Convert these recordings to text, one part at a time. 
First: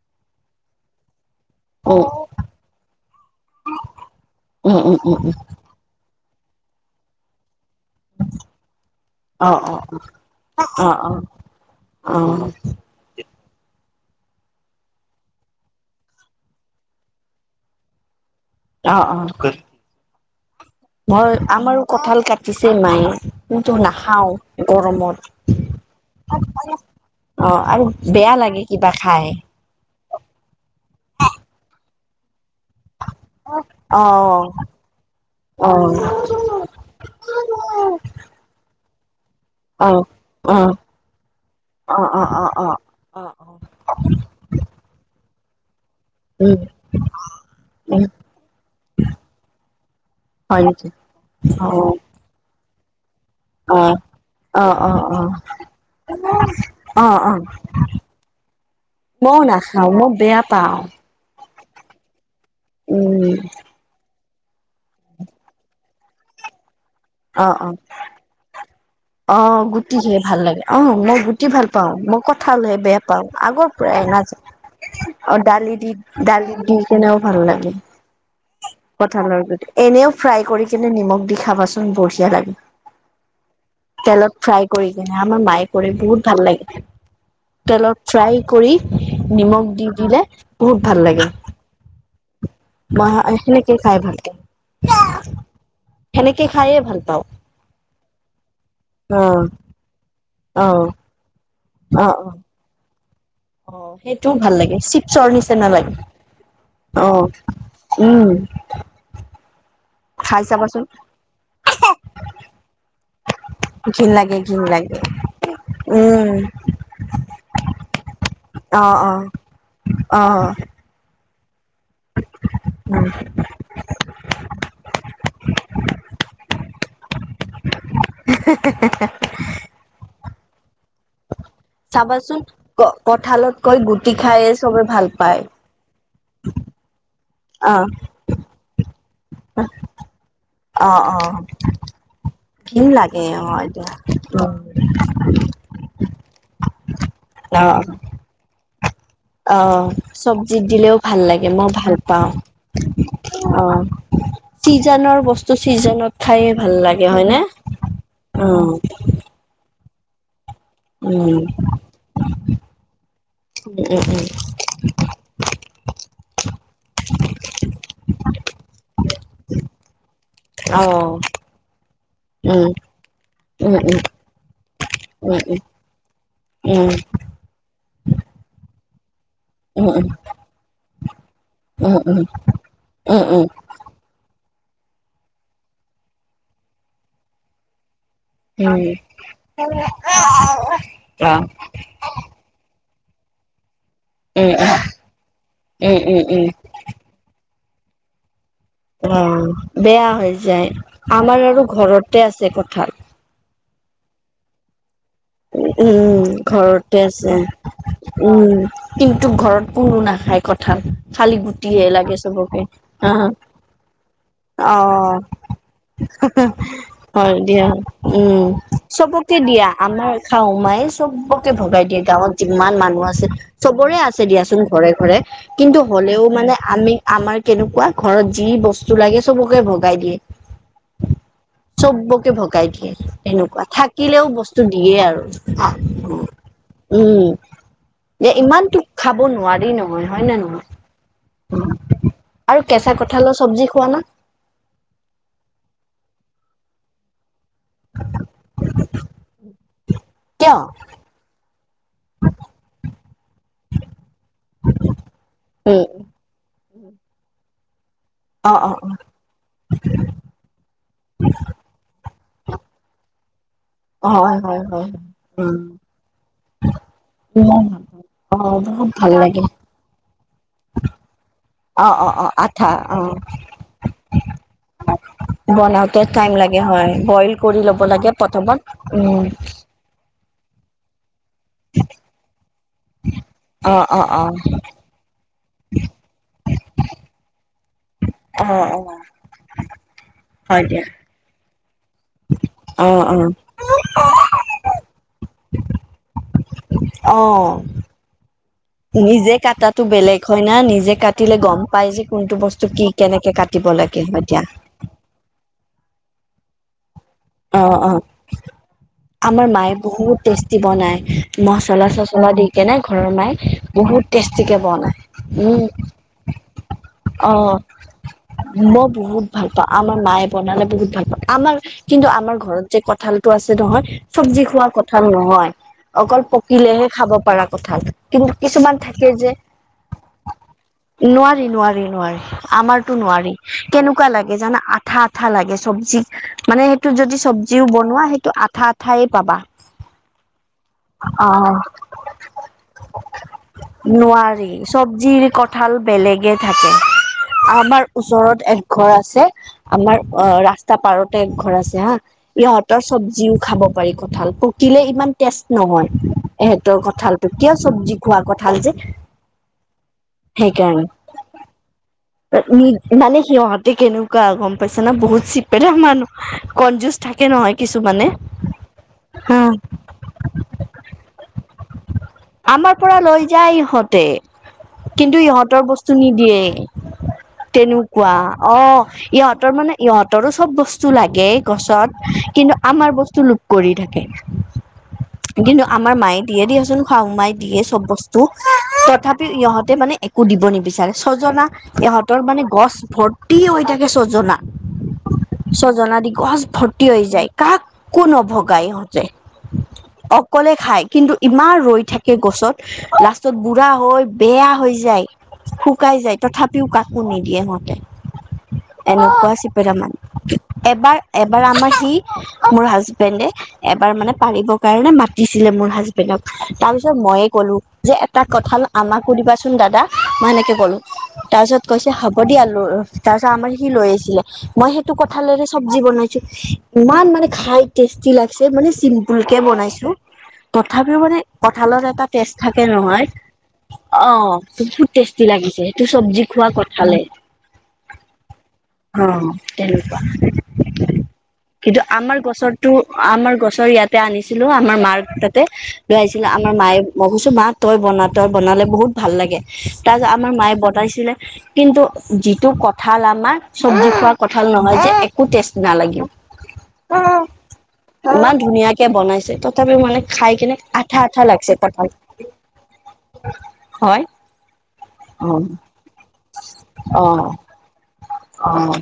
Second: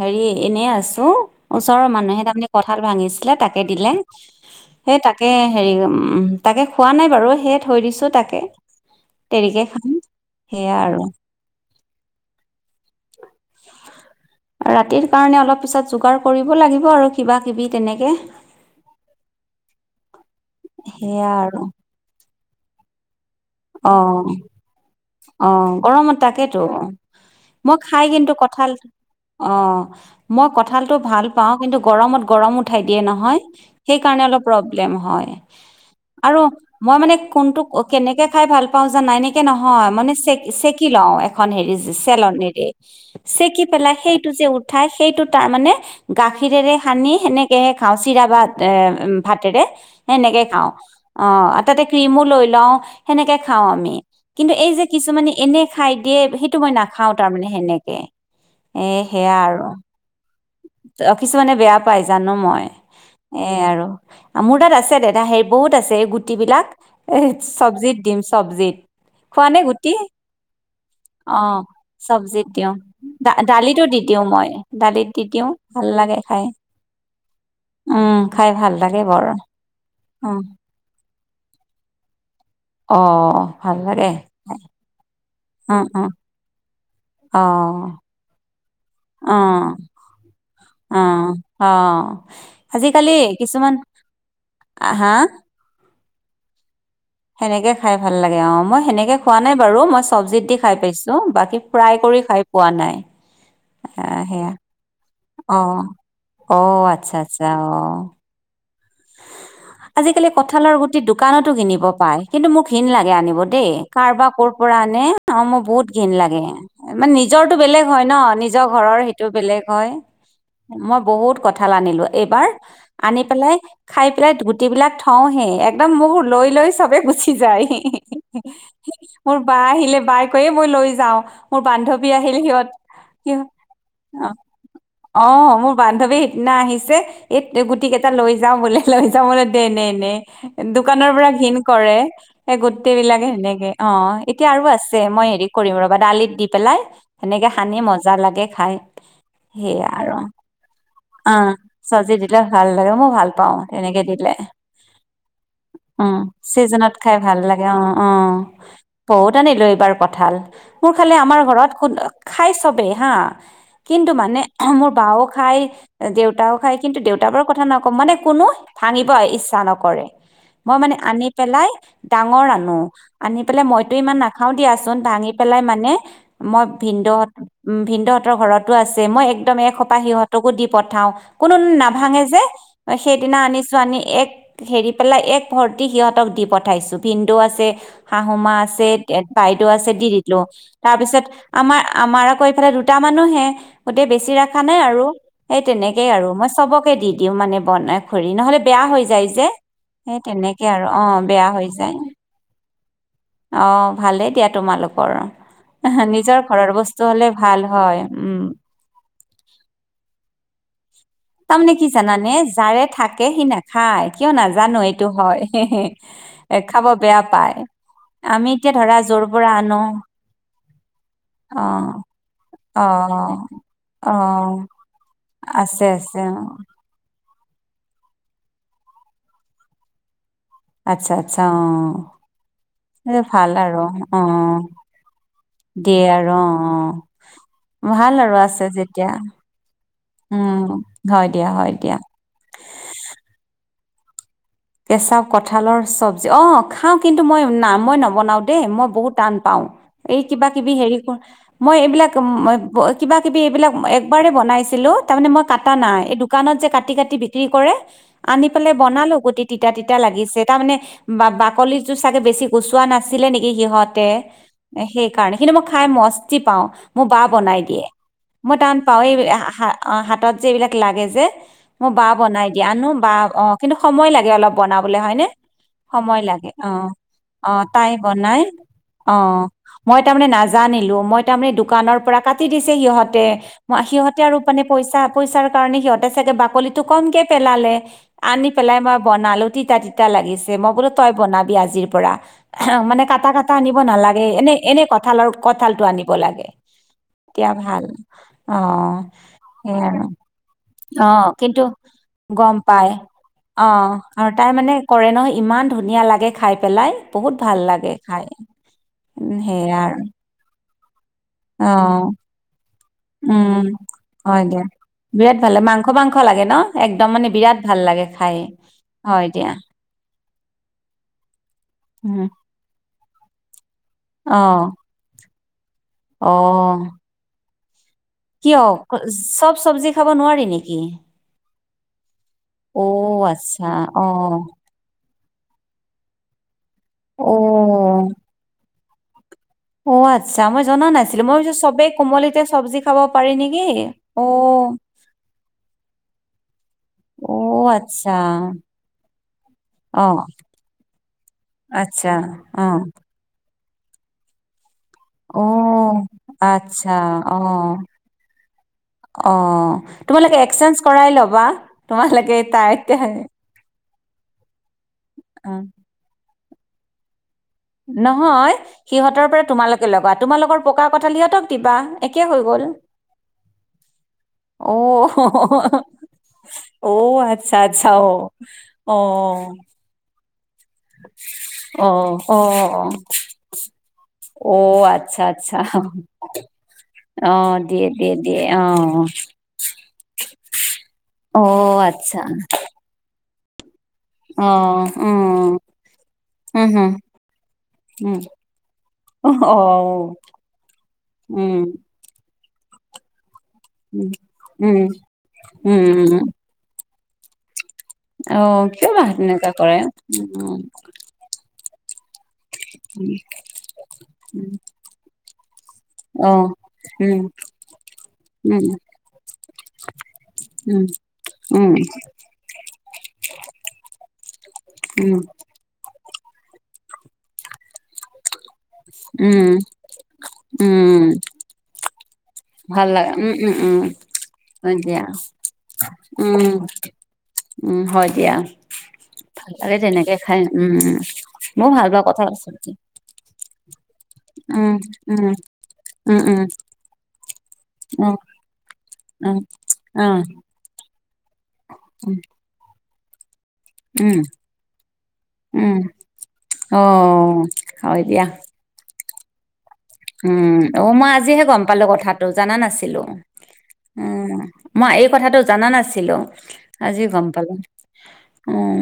হেৰি এনে আছোঁ ওচৰৰ উম, মানুহে তাৰমানে কঁঠাল ভাঙিছিলে তাকে দিলে। উম, উম, সেই উম, তাকে উম, হেৰি উম তাকে খোৱা নাই বাৰু সেয়ে থৈ দিছোঁ তাকে। অ দেৰিকে অ খাম অ সেয়া অ আৰু অ অ হ [inaudible] ৰাতিৰ কাৰণে অলপ পিছত যোগাৰ কৰিব লাগিব আৰু কিবা কিবি তেনেকে। অ অ কৰিম। সেয়া মই আৰু আম আৰো কঁঠাল কাটিছে মায়ে। মইটো অ নাখাওঁ গৰমত। অ গৰমত তাকেতো অ মই আৰু খাই কিন্তু বেয়া লাগে কঁঠাল কিবা খাই। অ মই কঁঠালতটো ভাল পাওঁ কিন্তু গৰমত গৰমত উঠাই দিয়ে নহয় সেই কাৰণে অলপ অ', পৰ্বলেম হয়। অ', আৰু মই মানে কোনটোক কেনেকে। পাউ যা নাইনিক কে নহয় অ'। অ', মানে চেকি অ', চেকি লওঁ এখন হেৰি অ', চেলনেৰে অ', অ', অ', অ'। চেকি পেলাই সেইটো কে যে উঠাই সেইটো তাৰ মানে উম, গাখীৰেৰে সানি সেনেকেহে খাওঁ উম, চিৰা বা ভাতেৰে সেনেকে হয় খাওঁ নেকি অ তাতে অ', ক্ৰীমো লৈ লওঁ সেনেকে খাওঁ আমি অ', কিন্তু এই অ', অ', যে অ', কিছুমানে এনে খাই দিয়ে সেইটো মই নাখাওঁ অ', অ'। তাৰমানে সেনেকে এ সেয়া মইও আৰু নাখাওঁ মই বেয়া পাওঁ কিছুমানে বেয়া পাই জানোঁ মই উম, এ আৰু মোৰ তাত আছে দাদা হেই বহুত আছে এই গুটি বিলাক এ অ', অ'। চবজিত। অ গুটি সেই ভাল লাগে আহ মই অ গুটি ভাল পাওঁ মই চব্জিত দিওঁ কঠালহে বেয়া পাওঁ দা আগৰ দালিতো দি পৰাই ন দিওঁ মই দালিত দি আৰু দিওঁ দালি ভাল দি লাগে খাই দালি দি কিনেও ভাল লাগে। উম খাই ভাল লাগে বৰ কঁঠালৰ এনেও অ ফ্ৰাই কৰি কিনে নিমখ দি খাবাচোন বঢ়িয়া লাগে। অ ভাল লাগে তেলত ফ্ৰাই কৰি কিনে আমাৰ মায়ে অ কৰি অ বহুত ভাল লাগে অ তেলত ফ্ৰাই কৰি। অ নিমখ দি দিলে বহুত অ ভাল লাগে। অ বা সেনেকে খাই ভালকে। আহ হা সেনেকে খায়ে ভাল। পাওঁ সেনেকে খাই ভাল লাগে অ মই সেনেকে অ খোৱা নাই বাৰু মই। চব্জিত অ খাই পাইছোঁ বাকী ফ্ৰাই অ অ কৰি খাই পোৱা নাই। অ আহ সেইটোও সেয়া ভাল লাগে। চৰ নিচিনা অ লাগে অ আচ্ছা আচ্ছা অ', উম আজিকালি খাই কঁঠালৰ চাবাচোন গুটি দোকানতো কিনিব পাই কিন্তু মোক ঘিণ লাগে আনিব দেই কাৰ ঘিন বা লাগে ক' ঘিন পৰা লাগে মানে অ মোৰ বহুত ঘিন উম লাগে মানে নিজৰতো বেলেগ হয় ন নিজৰ অ ঘৰৰ অ সেইটো বেলেগ হয়‌। অ মই বহুত কঁঠাল‌ আনিলোঁ এইবাৰ উম আনি পেলাই, খাই পেলাই গুটিবিলাক থওঁ হে একদম মোৰ লৈ লৈ চবে গুচি যায়। মোৰ বা আহিলে বাই কৈয়ে মই লৈ যাও মোৰ বান্ধৱী আহিল চাবাচোন সিহত ক সি কঁঠালতকৈ গুটি খায়ে চবে ভাল অ অ পায়। মোৰ বান্ধৱী সিদিনা আহিছে এই গুটি অ', কেইটা লৈ যাওঁ বোলে লৈ যাম বোলে নে নে অ', দোকানৰ পৰা অ', ঘিণ কৰে স ঘিণ গোটেই লাগে বিলাকে এনেকে অ এতিয়া এতিয়া উম, আৰু আছে মই হেৰি কৰিম ৰবা দালিত দি পেলাই সেনেকে সানি অ', মজা লাগে খাই সেই অ', আৰু চব্জিত দিলেও ভাল অ লাগে মই ভাল চবজী পাওঁ দিলে ভাল লাগে মই ভাল পাওঁ। অ', তেনেকেই দিলে। চিজনৰ বস্তু অ চিজনত খায়ে ভাল চিজনত লাগে খাই ভাল হয়নে? লাগে অ অ উম, বহুত আনিলো এইবাৰ কঠাল মোৰ খালে উম, আমাৰ ঘৰত খাই চবেই হা উম, কিন্তু উম, মানে মোৰ বাও খাই দেউতাও খায় কিন্তু দেউতা বা কথা ন কম মানে কোনো ভাঙিবই ইচ্ছা নকৰে, মই মানে অ', আনি পেলাই ডাঙৰ উম, আনো আনি পেলাই উম, উম, মইতো ইমান নাখাও দিয়াচোন ভাঙি উম, পেলাই মানে মই উম, ভিন্দহত ভিন্দহঁতৰ ঘৰত আছে মই একদম উম, এসোপাহ সিহঁতকো দি পঠাও কোনো উম, উম, উম, উম, উম, উম, অ', উম, উম, নাভাঙে যে সেইদিনা আনি এক হেৰি পেলাই এক ভৰ্তি সিহঁতক দি পঠাইছো ভিনদৌ আছে। শাহুমা আছে বাইদেউ আছে দি দিলো তাৰপিছত আমাৰ আমাৰ আকৌ এইফালে দু দুটা মানুহে গোটেই বেছি ৰখা নাই আৰু সেই উম, তেনেকেই উম, আৰু উম, মই চবকে দি দিওঁ মানে বনাই খৰি নহ'লে বেয়া হৈ যায় যে অ', বেয়া সেই হৈ তেনেকে যায় আৰু অ আমাৰ বেয়া আৰু হৈ যায়। ঘৰতে আছে কঁঠাল। অঁ ভালেই দিয়া তোমালোকৰ উম, নিজৰ ঘৰৰ ঘৰতে বস্তু হলে আছে ভাল হয় উম কিন্তু ঘৰত কোনো নাখায় কঁঠাল খালি তাৰমানে গুটিহে কি লাগে জানানে চবকে। যাৰে আহ থাকে সি নাখায় কিয় নাজানো এইটো অ' হয় এ খাব বেয়া হয় পায় দিয়া উম আমি এতিয়া ধৰা যৰ চবকে পৰা দিয়া আনো আমাৰ শাহু মাই চবকে অ ভগাই দিয়ে গাঁৱত যিমান মানুহ আছে অ চবৰে আছে অ দিয়াচোন ঘৰে ঘৰে কিন্তু আছে আছে হ'লেও অ মানে আমি আমাৰ কেনেকুৱা ঘৰত যি বস্তু লাগে সবকে ভগাই দিয়ে আচ্ছা আচ্ছা অ চবকে ভগাই দিয়ে এই ভাল এনেকুৱা আৰু অ থাকিলেও বস্তু দিয়ে আৰু দিয়ে আৰু অ উম। অ ভাল যে আৰু আছে ইমান তো যেতিয়া খাব নোৱাৰি নহয় হয় নে উম হয় দিয়া হয় দিয়া নহয়? আৰু কেঁচা কঁঠালৰ চব্জি খোৱা নে? কেঁচা কঁঠালৰ চব্জি। অ খাওঁ কিন্তু মই না মই নবনাও দেই। মই বহুত টান পাওঁ। এই কিবা কিয়? কিবি হেৰি খন মই এইবিলাক কিবা কিবি এইবিলাক একবাৰেই বনাইছিলো। তাৰ মানে মই কাটা উম, নাই। এই দোকানত যে কাটি কাটি বিক্ৰী কৰে। আনি অ', পেলাই অ', বনালোঁ গোটেই তিতা তিতা লাগিছে। তাৰমানে বাকলি বাকলি চাগে বেছি গুচোৱা নাছিলে নেকি? সিহঁতে অ', হয়, হয়, হয়। সেইকাৰণে। কিন্তু মই খাই মস্তি পাওঁ। মোৰ বা বনাই উম, দিয়ে। মই অ', টাউন বহুত ভাল পাইয়ে লাগে। হাতত এইবিলাক লাগে যে। মোৰ অ', বা অ', অ', বনাই দিয়ে আঠা আনো যে। বা অ কিন্তু সময় লাগে তেতিয়া অলপ বনাবলৈ হয় নে? বনাওতে সময় টাইম লাগে। অ হয়, বইল অ। কৰি ল'ব তাই লাগে বনাই প্ৰথমত। অ। উম, মই তাৰমানে নাজানিলো। মই তাৰমানে দোকানৰ পৰা কাটি দিছে সিহঁতে। অ', অ', সিহঁতে অ', আৰু মানে পইচা, পইচাৰ কাৰণে সিহঁতে বাকলিটো কমকে পেলালে। আনি অ', পেলাই মই অ', বনালো তিতা তিতা লাগিছে। হয় মই দিয়া, বোলো তই বনাবি আজিৰ পৰা মানে অ', কাটা অ', কাটা আনিব নালাগে। এনে এনে কঁঠালৰ কঁঠালটো আনিব লাগে। অ তেতিয়া ভাল অ নিজে সেই কাটাটো আৰু বেলেগ হয় না। নিজে অ', কাটিলে কিন্তু গম পাই আজি কোনটো গম বস্তু কি পাই। কেনেকে কাটিব অ', লাগে হয় আৰু দিয়া, তাই মানে কৰে ন ইমান ধুনীয়া লাগে খাই পেলাই। বহুত ভাল অ লাগে অ। খাই, উম, আমাৰ মায়ে সেয়া আৰু বহুত টেষ্টি বনাই। মচলা অ', চচলা দি কেনে ঘৰত মায়ে উম, বহুত হয় টেষ্টিকে দিয়া। বনায়। বিৰাট ভাল উম। লাগে, মাংস মাংস লাগে ন? একদম মানে অ। বিৰাট ভাল লাগে খাই, মই বহুত হয় ভাল দিয়া। পাও আমাৰ মায়ে বনালে বহুত ভাল পাওঁ। আমাৰ কিন্তু উম, আমাৰ ঘৰত যে কঁঠালতটো আছে নহয়। চব্জি অ', খোৱা কথা নহয়। অকল অ', পকিলেহে খাব পাৰা কঁঠাল। কিন্তু কিয় কিছুমান থাকে যে। চব চব্জি খাব নোৱাৰি নেকি? নোৱাৰি নোৱাৰি নোৱাৰি অ', নোৱাৰি। আচ্ছা, কেনেকুৱা লাগে অ', জানা আঠা আঠা লাগে। চব্জি মানে টো যদি চব্জিও অ', বনোৱা। সেইটো আঠা আঠাই পাবা। অ আচ্ছা। মই জনা নাছিলো মই অ ভাবিছোঁ চবেই কোমলিতে চব্জি খাব পাৰি নেকি অ। নোৱাৰি চব্জিৰ কঁঠাল বেলেগে থাকে। অ', আমাৰ আচ্ছা। ওচৰত এক ঘৰ আছে। আমাৰ অ ৰাস্তা পাৰতে এক ঘৰ আছে হা। আচ্ছা, অ', ইহঁতৰ চব্জিও খাব পাৰি কঁঠাল দিলে ইমান টেষ্ট নহয়। অ', এহঁতৰ আচ্ছা, কঁঠালটো কিয় অ', চব্জি খোৱা কঠাল যে অ তোমালোকে এক্সচেঞ্জ সেইকাৰণে কৰাই ল'বা। তোমালোকে তাত কোৱা গম পাইছো না বহুত চিপেৰা মানুহ কনজুজ থাকে নহয়। কিছুমানে নহয় সিহঁতৰ হা পৰা তোমালোকে লবা। তোমালোকৰ পকা কঠালি সিহঁতক দিবা। একে হৈ গ'ল। আমাৰ পৰা লৈ যায় ইহঁতে। অ', কিন্তু ইহঁতৰ বস্তু নিদিয়ে অ', আচ্ছা, আচ্ছা, তেনেকুৱা। অ অ', ইহঁতৰ মানে ইহঁতৰো চব বস্তু লাগে গছত অ', কিন্তু আমাৰ অ', বস্তু লোভ কৰি থাকে। অ', আচ্ছা, আচ্ছা, কিন্তু আমাৰ মায়ে দিয়ে দি ইহঁতক। যি খাও শাওমাই অ', দিয়ে চব দিয়ে, বস্তু। দিয়ে, অ', তথাপি ইহঁতে মানে একো দিব নিবিচাৰে। ছজনা অ', আচ্ছা, ইহঁতৰ মানে গছ ভৰ্তি হৈ থাকে ছজনা। অ', উম, ছজনা দি গছ উম, ভৰ্তি হম, হৈ যায়। কাকো উম, নভগায় ইহঁতে। অ', অকলে খায়। কিন্তু ইমান উম। ৰৈ থাকে গছত লাষ্টত বুঢ়া হৈ উম, বেয়া হৈ উম, যায়। উম, শুকাই যায় তথাপিও ক কাকো নিদিয়ে সিহঁতে। অহ। কিয় বা তেনেকুৱা কৰে? অহ [unintelligible] মোৰ হাজবেণ্ডে এবাৰ মানে পাৰিবৰ কাৰণে মাতিছিলে মোৰ হাজবেণ্ডক অ', তাৰ পিছত উম, ময়ে ক'লো যে এটা কথা উম, আমাকো দিবাচোন দাদা মই এনেকে কলো উম, তাৰ পিছত উম, কৈছে? হ'ব দিয়া তাৰপিছত আমাৰ সি লৈ আহিছিলে মই সেইটো উম, কঁঠালেৰে চব্জি বনাই ইমান মানে খাই। তেষ্টি লাগছে মানে চিম্পল কে উম, বনাইছো তথাপিও উম, মানে কঁঠালৰ এটা টৈষ্ট থাকে ভাল নহয় লাগে উম, উম, উম, অহ হয় বহুত দিয়া, টেষ্টি লাগিছে সেইটো চব্জি উম, খোৱা কঁঠালে। উম হয় দিয়া অ ভাল লাগে তেনেকুৱা তেনেকে খাই উম। ময়ো কিন্তু ভাল পাওঁ আমাৰ কঁঠাল গছৰটো চব্জি আমাৰ গছৰ ইয়াতে আনি। ছিলো উম, আমাৰ মাক উম, তাতে লৈ উম, আহিছিলে উম, আমাৰ মায়ে মই কৈছো ম তই বনা উম, তই বনালে বহুত। ভাল উম, লাগে তাৰপাছত অ', আমাৰ মায়ে বতাইছিলে কিন্তু যিটো কঠাল আমাক। চব্জি খোৱাৰ উম, কথাল নহয় যে একো টেষ্ট উম, নালাগিব? অ হয় দিয়া। ইমান ধুনীয়াকে বনাইছে ত। উম অ মই আজিহে গম পালো কঁঠাল কথাটো জানা নাছিলো হয় উম। মই এই অ কথাটো জানা নাছিলো আজি গম পালো। অ উম,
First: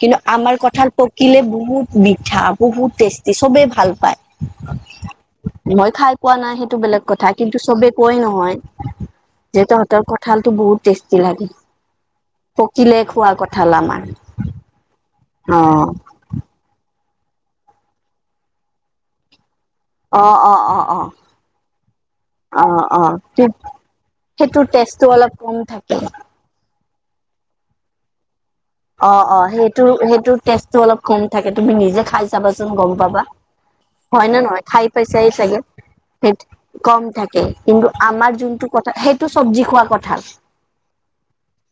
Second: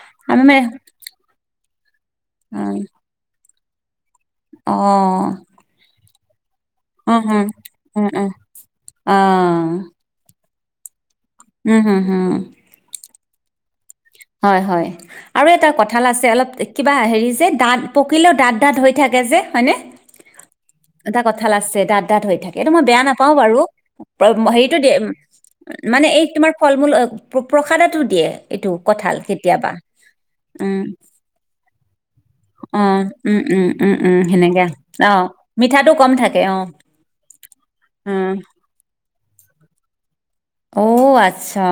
কিন্তু আমি মানে আমাৰ কথাৰ। শিকিলে বহুত মিঠা অ', বহুত টেষ্টি চবে ভাল পায়। অ কোৱা নাই সেইটো বেলেগ উম, কথা হম, কিন্তু চবে উম, কয় উম, নহয় যে অ', তহতৰ কঁঠালটো বহুত ষ্ট। লাগে উম, হম, হম, পকিলে খোৱা কথাল আমাৰ। হয় হয় আৰু এটা কঠাল অ আছে অলপ কিবা হেৰি। যে দাঁত পকিলেও দাঁত দাঁত হৈ থাকে যে হয়নে। অ অ অ অ এটা কঁঠাল আছে দত দাঁত হৈ থাকে অ এইটো মই অ বেয়া নাপাও বাৰু সেইটোৰ হেৰিটো। টেষ্টটো অলপ কম থাকে মানে এই তোমাৰ ফল মূল প্ৰসাদটো দিয়ে এইটো। কঁঠাল অহ', অহ', কেতিয়াবা। সেইটো -সেইটো টেষ্টটো উম, অলপ কম থাকে তুমি নিজে খাই চাবাচোন গম অ', পাবা। উম, উম, উম, উম, হয় নে নহয় সেনেকে ঠাই অ', পাইছাই চাগে মিঠাটো কম থাকে সেইটো অ'। কম থাকে কিন্তু আমাৰ উম, যোনটো কথা সেই টো চব্জি খোৱা কথা। অহ, আচ্ছা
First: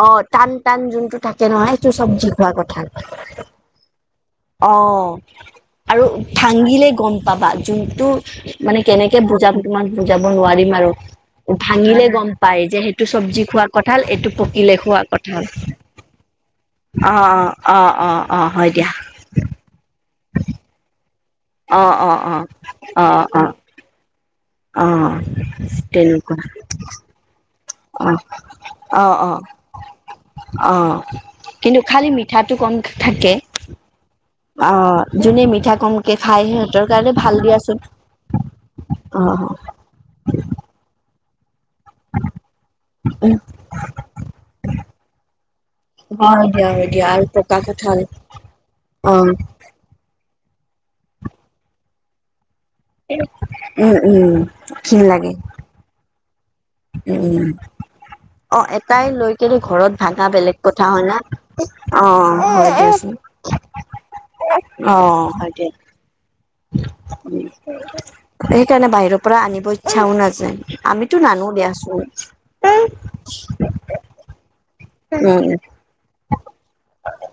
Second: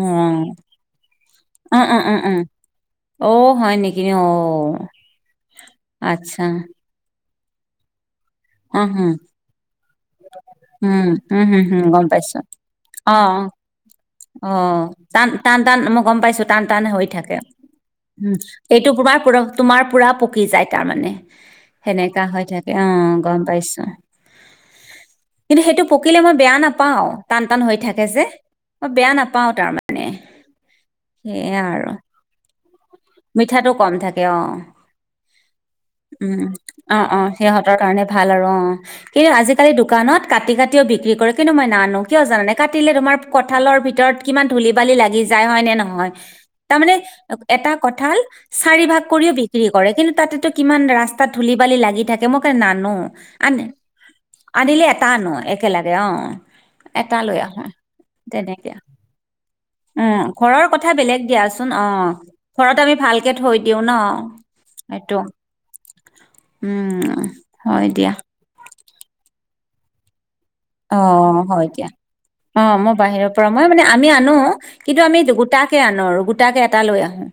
অহ। তাকে নহয় এইটো চব্জি খোৱা কথা অ' হয় নেকি অ' অ',। আৰু আচ্ছা ভাঙিলে গম পাবা যোনটো মানে উম, হম, কেনেকে বুজাম তোমাক বুজাব নোৱাৰিম আৰু উম, উম, হম, হম, ভাঙিলে গম পাইছো পাই যে সেইটো চব চব্জি অ', খোৱা কঁঠাল এইটো পকিলে অ' খোৱা টান কঁঠাল। টান টান মই গম পাইছো টান টানে হৈ থাকে অ উম অ হয় দিয়া এইটো তোমাৰ পৰা তোমাৰ পুৰা পকি যায় তাৰমানে। অ অ সেনেকা অ হৈ থাকে অ অহ গম অ পাইছো। অ কিন্তু সেইটো পকিলে মই তেনেকুৱা বেয়া নাপাও টান- টান হৈ থাকে অ যে মই বেয়া নাপাও তাৰ। মানে? অহ, কিন্তু খালি মিঠাটো কম থাকে মিঠাটো কম থাকে অ' অহ যোনে মিঠা কমকে খাই সিহঁতৰ কাৰণে ভাল দিয়াচোন। সেইকাৰণে ভাল আৰু অ' অ কিন্তু আজিকালি দোকানত কাটি- কাটিও বিক্ৰী কৰে কিন্তু মই নানো কিয় জানানে কাটিলে তোমাৰ উম কঁঠালৰ ভিতৰত কিমান ধূলি বালি লাগি যায় হয় নে নহয়। হয় দিয়া হয় তাৰমানে দিয়া আৰু পকা এটা কঠাল কঁঠাল চাৰি ভাগ অ কৰি বিক্ৰী কৰে কিন্তু তাতেতো কিমান ৰাস্তা ধূলি বালি লাগি থাকে মোক নানো আন উম উম - আনিলে ঘিণ এটা আনো লাগে একেলেগে অ', এটা উম লৈ উম আহো। অ তেনেকে এটাই লৈ কেনে ঘৰত উম ভাঙা বেলেগ ঘৰৰ কথা হয় না বেলেগ দিয়াচোন অ' হয় ঘৰত [unintelligible] আমি দিয়াচোন ভালকে থৈ দিওঁ অ ন' এটো। হয় দিয়া উম, হয় দিয়া। হেইকাৰণে বাহিৰৰ পৰা আনিব ইচ্ছাও নাযায় আমিতো নানো দিয়াছোন। অহ, মই বাহিৰৰ পৰা মই মানে আমি আনো কিন্তু আমি উম গোটাকে আনো আৰু গোটাকে এটা লৈ আহোঁ।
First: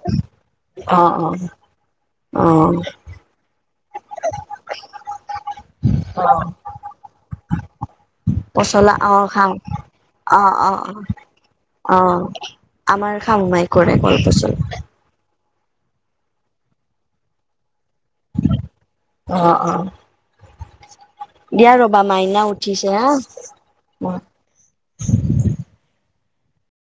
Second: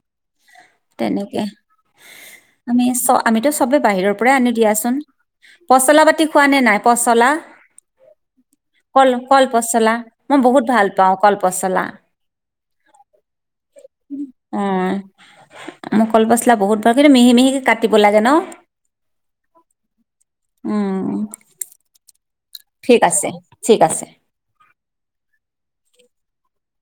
অ', অ', অ আমি চ' আমিতো চবে বাহিৰৰ পৰাই আনি দিয়াচোন পচলা পাতি খোৱা নে নাই পচলা? পচলা কল অ কল খাওঁ পচলা মই অ বহুত অ অ ভাল পাওঁ কল পচলা অ আমাৰ খাওঁ। মাই কৰে কলপচলা মই কলপচলা বহুত বাৰ কিন্তু মিহি মিহিকে কাটি কাতিব লাগে ন অ অ উম। দিয়া ৰ'বা মাইনা উঠিছে ঠিক আছে ঠিক আছে হা [inaudible]